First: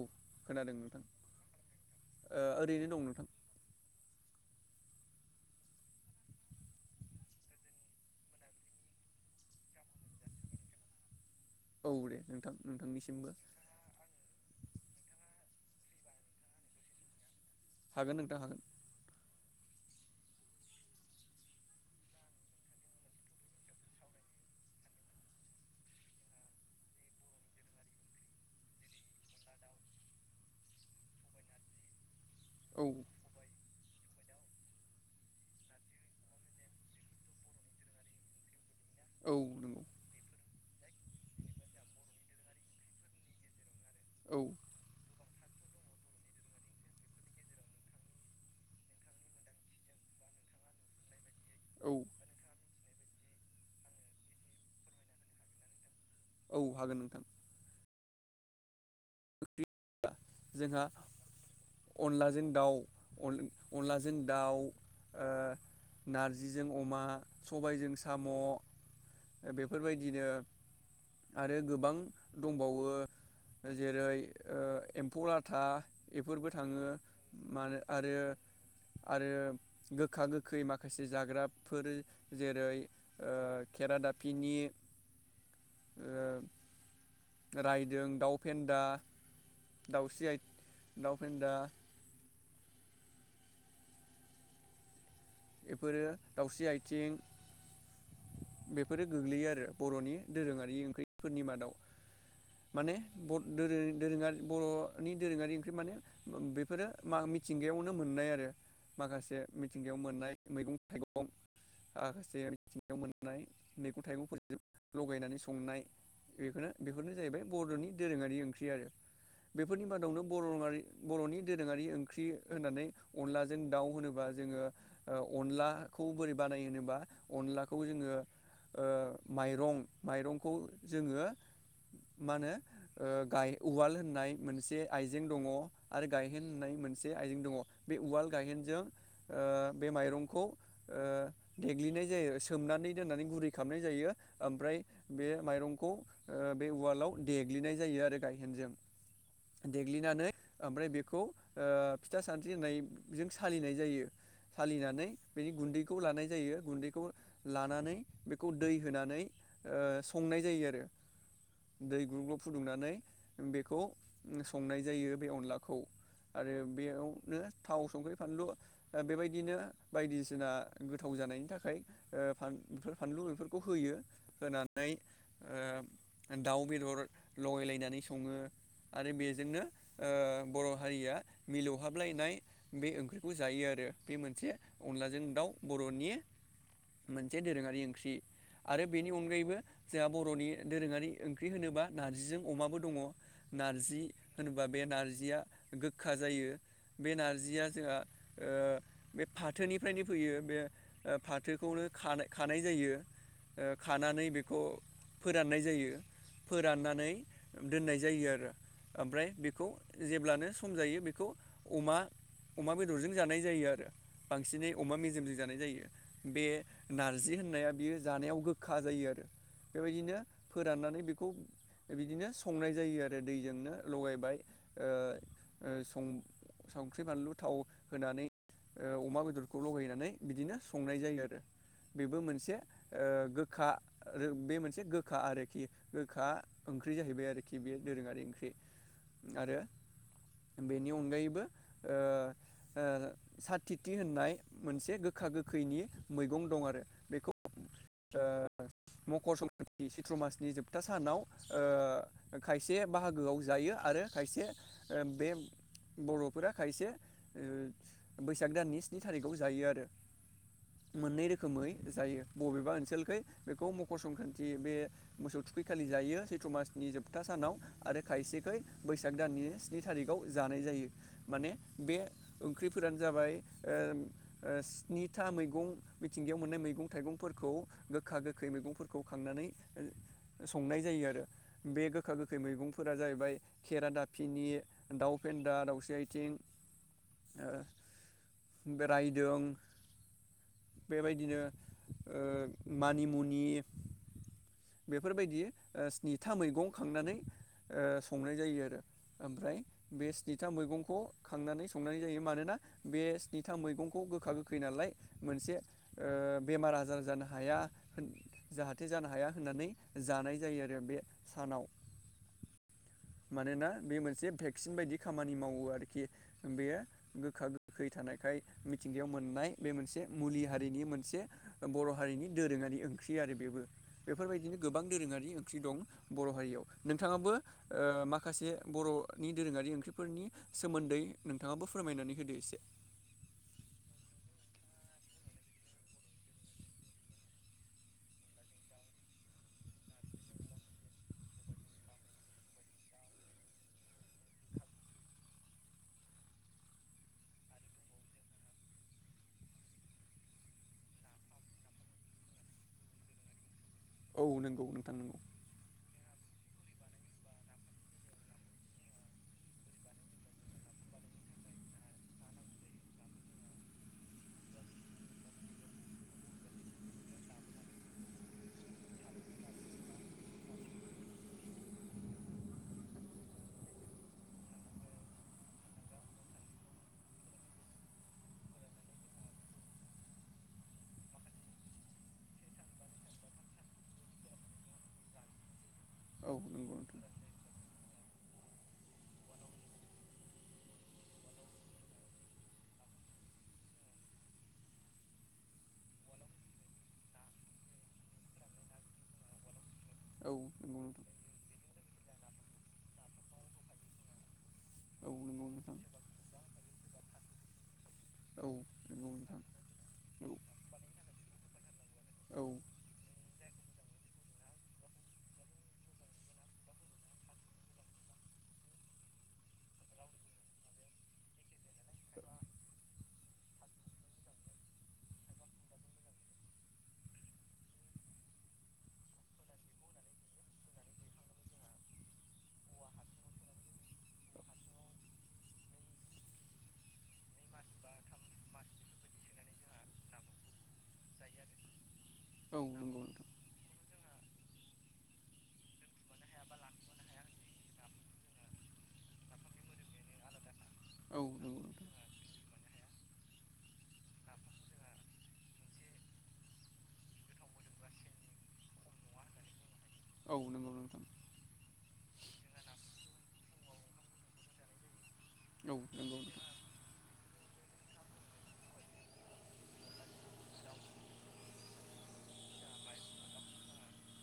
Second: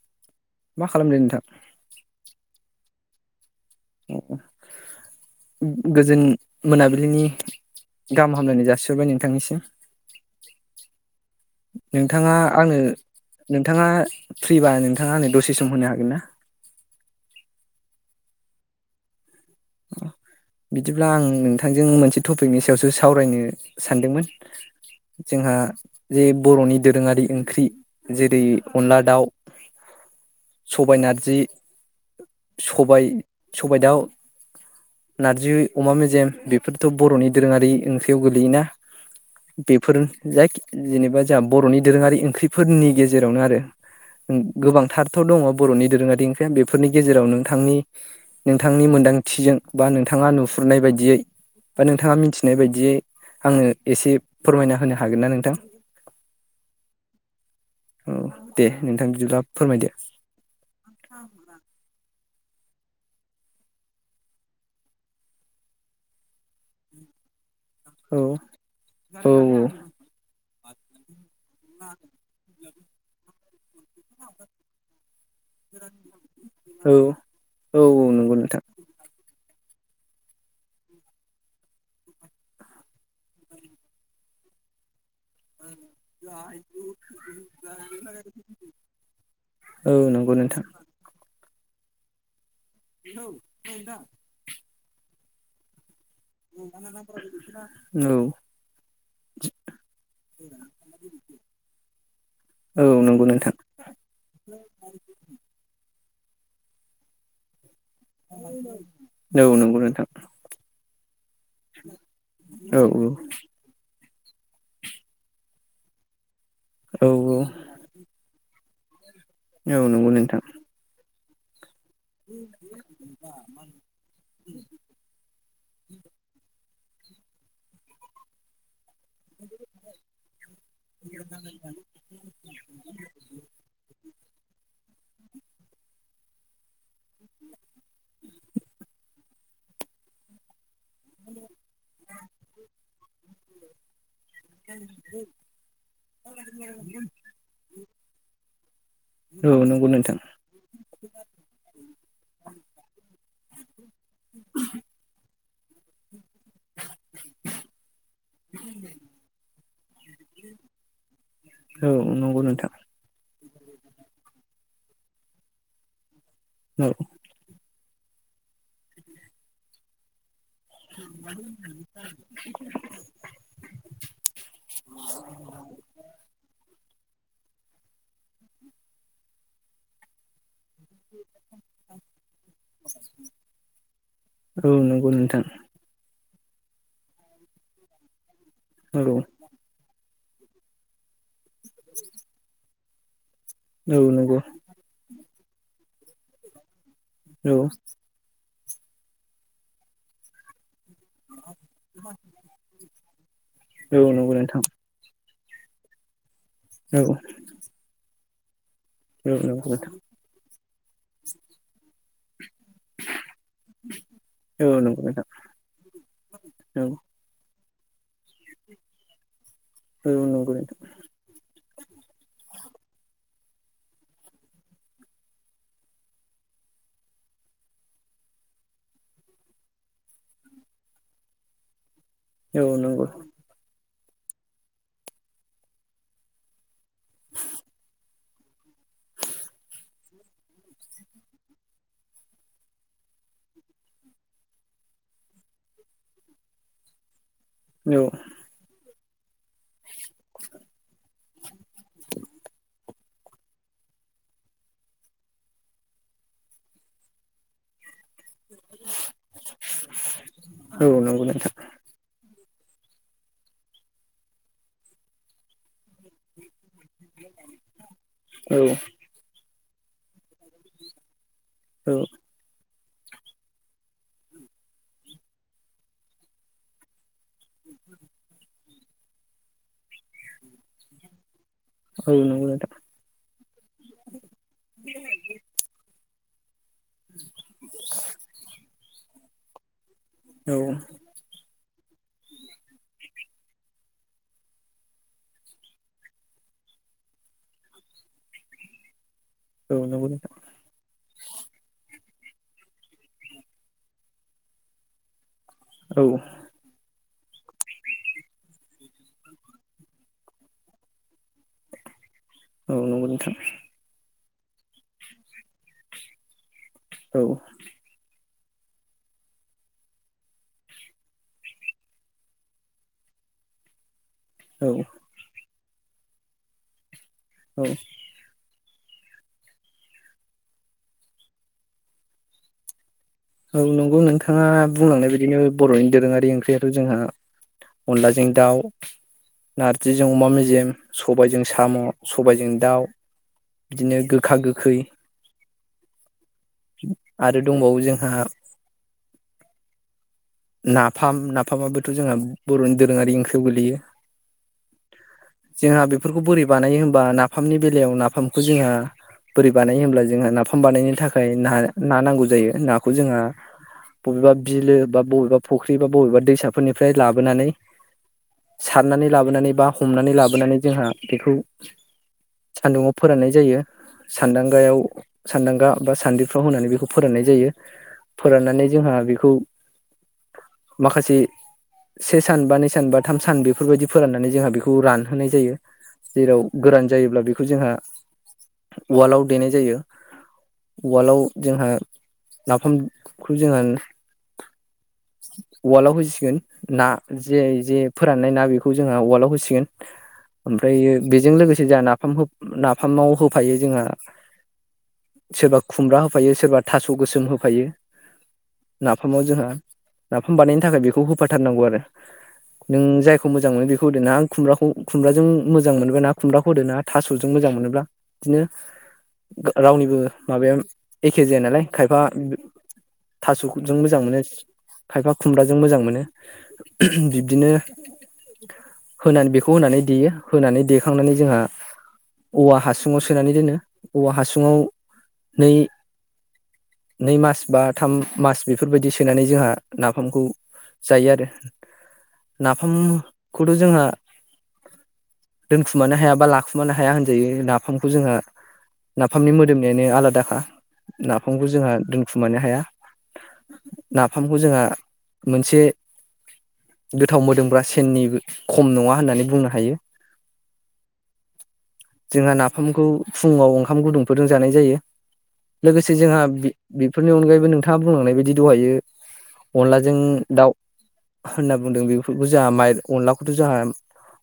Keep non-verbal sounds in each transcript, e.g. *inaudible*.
औ खोनादों मा नोंथां खालामदों ओ ओरैनो दं नोंथां गोजोन मोनाबिलिनि गाहाम हामलायनाय जासिहरबाय नोंथांनिसिम औ दे नोंथाङा नोंथां आंनो नोंथांनिसिमबो नोंथाङा फ्रिबा नोंथाङा नोंथांआ आंनो दसे सम होनो हागोन ना हागोन नोंथां हागोन बिदिब्ला आं नोंथांजों मोनसे टपिकनि सायावसो सावरायनो सानदोंमोन जोंहा जे बर'नि दोरोङारि ओंख्रि जेरै अनला दाउ सबाय नारजि औ सबाय खबबायदाव नारजि अमा मेजेम बेफोरथ' बर'नि दोरोङारि ओंख्रियाव गोगलैयोना औ नंगौ बेफोरुर जायाख जेनेबा जोंहा बर'नि दोरोङारि ओंख्रिफोरनि गेजेरावनो आरो औ गोबांथार फाथाव दङ बर'नि दोरोङारि ओंख्रिया बेफोरनि गेजेराव नोंथांनि नोंथांनि मोन्दां थिजों बा नोंथाङा नुहुरनाय बायदियै बा औ नोंथाङा मिथिनाय बायदियै आङो एसे फोरमायना होनो हागोन ना नोंथां औ हागोन नोंथां औ दे नोंथां बिदिब्ला फोरमायदो जोंहा आथा अनलाजों दाउ अनलाजों दाउ नारजिजों अमा सबायजों औ साम' औ बेफोरबायदिनो आरो गोबां दंबावो जेरै फलाथा बेफोरबो थाङो औ म औ औ आरो नंगौ नोंथां आरो गोखा गोखै माखासे जाग्राफोर जेरै खेराादाफिनि ज ज रायदों दाउ फेन्दा औ नंगौ नोंथां फिडा औ जदा बेफोर दाावस्रि आथिं औ बेफोरो गोग्लैयो आरो बर'नि दोरोङारि ओंख्रिफोरनि मादाव औ माने नंगौ नोंथां दोरोङारि बर'नि दोरोङारि ओंख्रि माने बेफोरो म मिथिंगायावनो मोन आरो औ माखासे नंगौ मिथिंग नोंथां मोननाय *unintelligible* औ मोननाय थाइगंफोरजों लगायनानै संनाय बेखौनो औ बेफोरनो जाहैबाय बर'नि दोरोङारि ओं ख्रि आरो बेफोरनि नंगौ बादावनो नोंथां बर'आारि बर'नि दो दोरोङारि ओंख्रि होनानै अनलाजों दाउ होनोबा जोङो औ अनलाखौ बोरै बानायो होनो बा अनलाखौ जोङो ओ माइरं माइरंखौ जोङो मा होनो ओ गाय उवाल होननाय मोनसे आइजें दङ आरो गाय हेन होननाय मोनसे आइजें दङ बे उवाल गायहेनजों बे माइरंखौ ओ देग्लिनाय जायो सोमनानै दोननानै गुरै खालामनाय जायो ओमफ्राय बे माइरंखौ ओ बे उवालाव देग्लिनाय जायो आरो गायहेनजों औ नंगौ नोंथां देग्लिनानै ओमफ्राय बेखौ ओ फिथा सान्द्रि होननायजों सालिनाय जायो सालिनानै बेनि गुन्दैखौ लानाय जायो गुन्दैखौ लानानै बेखौ दै होनानै ओ संनाय जायो आरो औ दै ग्रुब ग्रुब नंगौ नोंथां फुदुंनानै बेखौ संनाय जायो बे अनलाखौ आरो औ बेयावनो थाव संख्रि फानलु बेबाय दिनो बायदिसि ना गोथाव जानायनि थाखाय ओ फान बेफोर फानलु बेफोरखौ होयो होनानै ओ दाउ बेदर लगायलायनानै सङो आरो बेजोंनो ओ बर' हारिया मिलौहाबलायनाय बे ओंख्रिखौ जायो आरो बे मोनसे औ नंगौ अनलाजों नोंथां दाउ बर'नि मोनसे दोरोङारि ओंख्रि आरो औ बेनि अनगायैबो जोंहा बर'नि दोरोङारि ओं ख्रि होनोबा नारजिजों अमाबो दङ औ नारजि नंगौ होनोबा बे नारजिया गोखा जायो बे औ नारजिया जोंहा ओ बे फाथोनिफ्रायनो फैयो बे फाथोखौनो खाना खानाय जायो ओ औ खानानै नंगौ नोंथां बेखौ फोराननाय जायो औ फोराननानै दोननाय जायो आरो ओ ओमफ्राय औ बेखौ नंगौ जेब्लानो खम जायो बेखौ अमा अमा बेदरजों जानाय जायो आरो नोंथां बांसिनै औ अमा नंगौ नोंथां मेजेमजों जानाय जायो बे औ नारजि होननाया बियो जानायाव गोखा जायो आरो। बेबायदिनो औ नंगौ नोंथां फोराननानै बेखौ बिदिनो संनाय जायो आरो दैजोंनो लगायबाय ओ ओ सं संख्रि बानलु थाव होनानै ओ अमा बेदरखौ लगायनानै बिदिनो संनाय जायो आरो। बेबो मोनसे औ ओ नंगौ गोखा आरो बे मोनसे गोखा आरोखि गोखा ओंख्रि जाहैबाय आरोखि बे दोरोङारि ओंख्रि आरो बेनि अनगायैबो ओ ओ साथ थिथि होननाय मोनसे गोखा गोखैनि मैगं दं आरो बेखौ औ ओ। मकर संक्रान्ति नि चैत्र मासनि जोबथा सानाव ओ खायसे बाहागोआव जायो आरो खायसे बे बर'फोरा खायसे ओ बैसाग दाननि स्नि थारिखआव जायो आरो, औ नंगौ मोननै नोंथां रोखोमै जायो। बबेबा ओनसोलखै बेखौ मकर संक्रान्ति बे मोसौ थुखै खालि जायो सैथ्र' मासनि जोबथा सानाव आरो खायसेखै औ बैसाग दाननि नि थारिखआव जानाय जायो माने औ बे ओंख्रि फोरानो जाबाय ओ ओ स्निथा मैगं मिथिंगायाव मोननाय मैगं थाइगं फोरखौ गोखा गोखै मैगंफोर खौ खांनानै ओ संनाय जायो आरो। बे गोखा औ गोखै नंगौ नोंथां मैगंफोरा जाहैबाय खेरा दाफिनि, दाउ फेन्दा, दावस्रि आइ थिं *inaudible* बे रायदों औ बेबायदिनो ओ मानिमुनि बेफोरबायदि ओ स्निथा मैगं खांनानै ओ संनाय जायो आरो। ओमफ्राय औ बे नंगौ नोंथां स्निथा मैगंखौ खांनानै संनाय जायो मानोना बे स्निथा मैगंखौ गोखा गोखै नालाय मोनसे औ ओ बेमार आजार जानो हाया होन जाहाथे जानो हाया होननानै जानाय जायो आरो बे सानाव, औ नंगौ नोंथां मानोना बे मोनसे भेक्सिन बायदि खामानि मावो आरोखि बेयो औ गोखा गोखै थानाय खाय मिथिंगायाव मोननाय बे मोनसे मुलि हारिनि मोनसे बर' हारिनि दोरोङारि ओंख्रि आरो बेबो बेफोरबायदिनो औ गोबां दोरोङारि दं बर' हारियाव नोंथां आबो औ माखासे बर'नि दोरोङारि ओंख्रिफोरनि सोमोन्दै नोंथाङाबो फोरमायनानै होदो एसे औ नंगौ नोंथाङा बुंलांनाय बादिनो बर'नि दोरोङारि ओंख्रियाथ' जोंहा अनलाजों दाउ नारजिजों अमा मेजेम सबायजों साम' सबायजों दाउ बिदिनो गोखा गोखै आरो दंबावो जोंहा नाफाम नाफामाबोथ' जोंहा बर'नि दोरोङारि ओंख्रियाव गोगलैयो औ नंगौ नोंथां नंगौ बेफोरखौ बोरै बानायो होमबा नाफामनि बेलायाव नाफामखौ जोंहा बोरै बानायो होमब्ला जोंहा नाफाम बानायनायनि थाखाय ना नांगौ जायो नाखौ जोंहा बबेबा बिलो बा बबेबा फुख्रि बा बबेबा दैसाफोरनिफ्राय लाबोनानै सारनानै लाबोनानै बा हमनानै लाबोनानै जोंहा बेखौ सान्दुुंआव फोराननाय जायो सान्दांगायाव सानदांगा बा सान्द्रिफ्राव होनानै बेखौ फोराननाय जायो फोराननानै जोंहा बेखौ माखासे से सान बा नै सान बा थाम सान बेफोरबायाददि फोराननानै जोंहा बेखौ रानहोनाय जायो औ जेराव नंगौ गोरान नोंथां जायोब्ला बेखौ जोंहा उवालाव देनाय जायो उवालाव जोंहा नाफामखौ जोंहा उवालाव होसिगोन ना जे जे फोराननाय ना बेखौ जोंहा उवालाव होसिगोन औ नंगौ ओमफ्राय नोंथां बेजों लोगोसे जोंहा नाफाम खौ नाफामाव होफायो जोंहा औ नंगौ सोरबा नोंथां खुमब्रा होफायो सोरबा थास' गोसोम होफायो औ नंगौ नाफामाव नोंथां जोंहा औ नाफाम बानायनो थाखाय बेखौ होफाथारनांगौ आरो औ नों जाय बेखौ मोजां मोनो बेखौ होदो ना आं खुम्राखौ खुमब्राजों मोजां मोनोबा ना खुमब्राखौ होदो ना थास'जों मोजां मोनोब्ला बिदिनो रावनिबो माबाया एखे जाया नालाय खायफा थास'जों मोजां मोनो खायफा खुमब्राजों मोजां मोनो बिब्दिनो होनानै बेखौ होनानै देयो होनानै देखांनानै जोंहा औवा हासुङाव सोनानै दोनो औवा हासुङाव नै नै मास बा थाम मास बेफोरबायदि सोनानै जोंहा नाफामखौ जायो आरो औ नंगौ नोंथां औ नंगौ नोंथां नाफामखौथ' जोंहा दोनखुमानो हाया बा लाखुमानो हाया होनजायो नाफामखौ जोंहा नाफामनि मोदोमनायानो आलादाखा जों नाफामखौ मोननो जोंहा दोनखुमानो हाया ना नाफामखौ जोंहा मोनसे गोथाव मोदोमग्रा सेननि खम नङा होननानै बुंनो हायो औ नंगौ नोंथां जोंहा नाफामखौ फुङाव ओं ओंखाम गुदुंफोरजों जानाय जायो औ लोगोसे नंगौ जोंहा नोंथां बेफोरनि अनगायैबो नों हा बुंनाय बायदि दहायो अनलाजों दाउ होनना बुंदों बेफोरखौ जोंहा अनलाखौथ' जोंहा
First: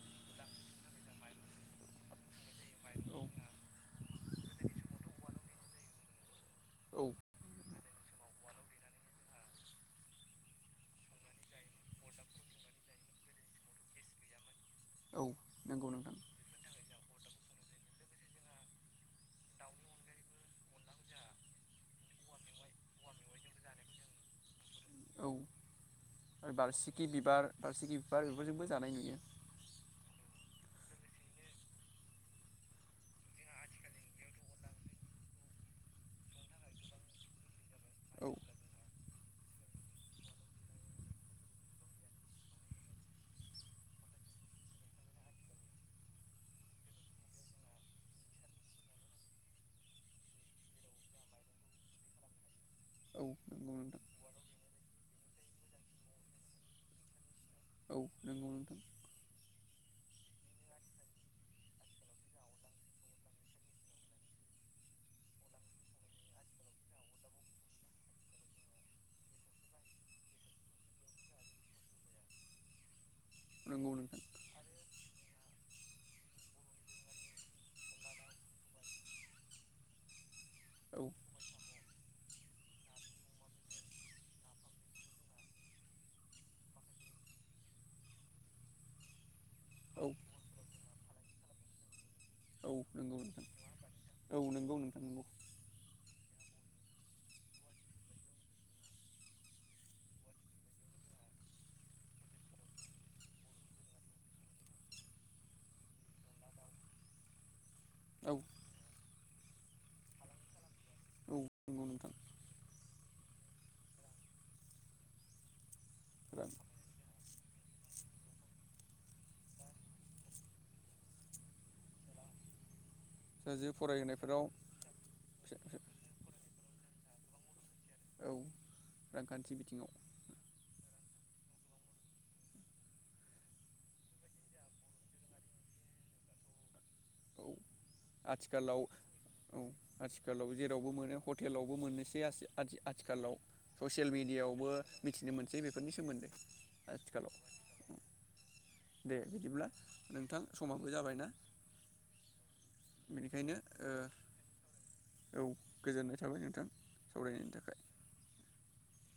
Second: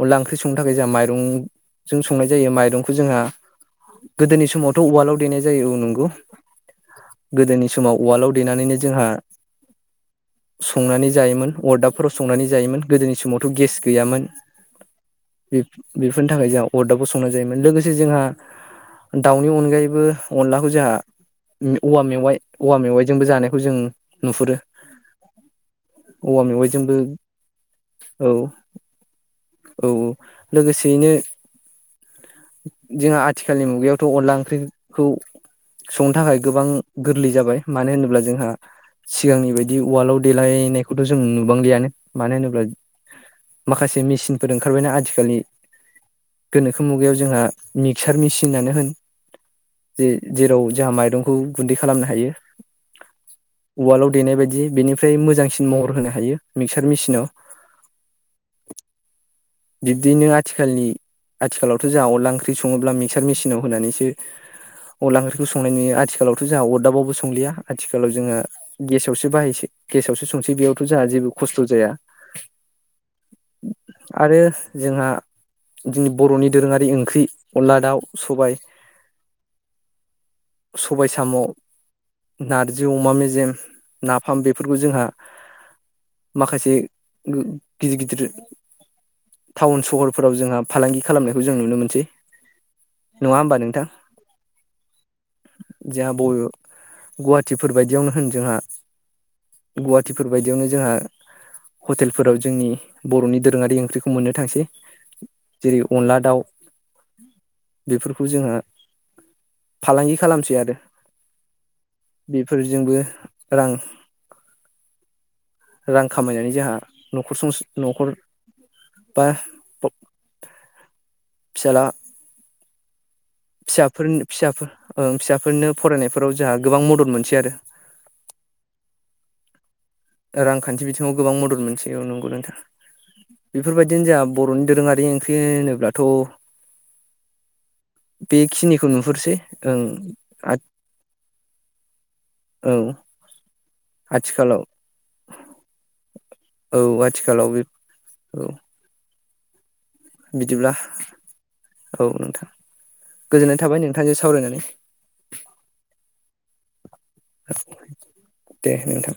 अनला ओंख्रि संनो थाखाय जोंहा माइरंजों संनाय जायो माइरंखौ औ जोंहा गोदोनि समावथ' उवालाव देनाय जायो नंगौ औ गोदोनि समाव उवालाव देनानैनो जोंहा संनानै जायोमोन अरदाबफोराव संनानै जायोमोन गोदोनि समावथ' गेस गैयामोन औ नंगौ नोंथां बेफोरनि थाखाय जोंहा अरदाबाव संना-' जायोमोन लोगोसे जोंहा दाउनि अनगायैबो अनलाखौ जोंहा औवा मेवाइ औवा मेवाइजोंबो जानायखौ जों नुहुरो औ औवा आरो मेवाइजोंबो बारसिखि बिबार बारसिखि बिबार औ बेफोरजोंबो जानाय नुयो औ लोगोसेयैनो जोंहा आथिखालनि मुगायावथ' अनला ओंख्रिखौ संनो थाखाय गोबां गोरलै जाबाय मानो होनोब्ला औ जोंहा सिगांनि बायदि वालाव देलायनायखौथ' जों नुबांलियानो मानो होनोब्ला माखासे मेसिनफोर ओंखारबायना आथिखालनि गोनोखो मुगायाव जोंहा मिक्सार मेसिनानो होन जे जेराव जोंहा माइरंखौ गुन्दै खालामनो हायो नंगौ नोंथां वालाव देनायबायदि बेनिफ्राय मोजांसिन महर होनो हायो मिक्सार मेसिनाव औ नंगौ नोंथां बिब्दिैनो आथिखालनि आथिखालावथ' जोंहा अनला ओंख्रि सङोब्ला मिक्सार मेसिनाव होनानैसो अनला ओंख्रिखौ संनाय नुयो आथिखालावथ' जोंहा अरदाबावबो संलिया आथिखालाव जोंङो गेसावसो बाहायसै गेसावसो संसै बेयावथ' जोंहा जेबो खस्थ' जाया नंगौ नोंथां आरो जोंहा जोंनि बर'नि दोरोङारि ओंख्रि अनला दाउ सबाय औ सबाय साम' नारजि अमा मेज जेम नाफाम बेफोरखौ जोंहा माखासे गो गिदिर गिदिर टाउन औ सहरफोराव जोंहा फालांगि खालामनायखौ जों नुनो मोनसै औ नंगौ नङा होमबा नोंथां औ नंगौ नोंथां नंगौ जोंहा बबे गुवाहाटिफोर बायदि बिदियावनो होन जोंहा गुवाहाटिफोर बायदियावनो जोंहा हटेलफोराव जोंनि बर'नि दोरोङारि ओंख्रिखौ मोननो थांसै जेरै अनदला दाउ बेफोरखौ औ जोंहा फालांगि खालामसै आरो औ नंगौ नोंथां बे जोंबो रां रां खामायनानै जोंहा नखर सं न'खर बा ब फिसाला रां जो फिसाफोरनो फरायहोनायफोराव फिसाफोर ओं फिसाफोरनो फरायनायफोराव जोंहा गोबां मदद मोनसेै आरो औ रांखान्थि बिथिङाव रांखान्थि बिथिङाव गोबां मदद मोनसै औ नंगौ नोंथां बेफोरबायदिनो जोंहा बर'नि दोरोङारि ओंख्रि होनोब्लाथ' औ आथिखालाव बेखिनिखौ नुहुरसै औ ओं आथिखालाव जेरावबो मोनो हटेलावबो मोननोसै औ आथिखालाव ससियेल आथिखालाव मिेडियायावबो मिथिनो मोनसै बेफोरनि सोमोन्दै औ आथिखालाव बे औ दे बिदिब्ला नोंथां बिदिब्ला समाबो जाबायना औ नोंथां बेनिखायनो गोजोननाय थाबाय नोंथांजों सावरायनानै ओ औ गोजोननाय थाबाय नोंथां सावरायनायनि थाखाय दे नोंथां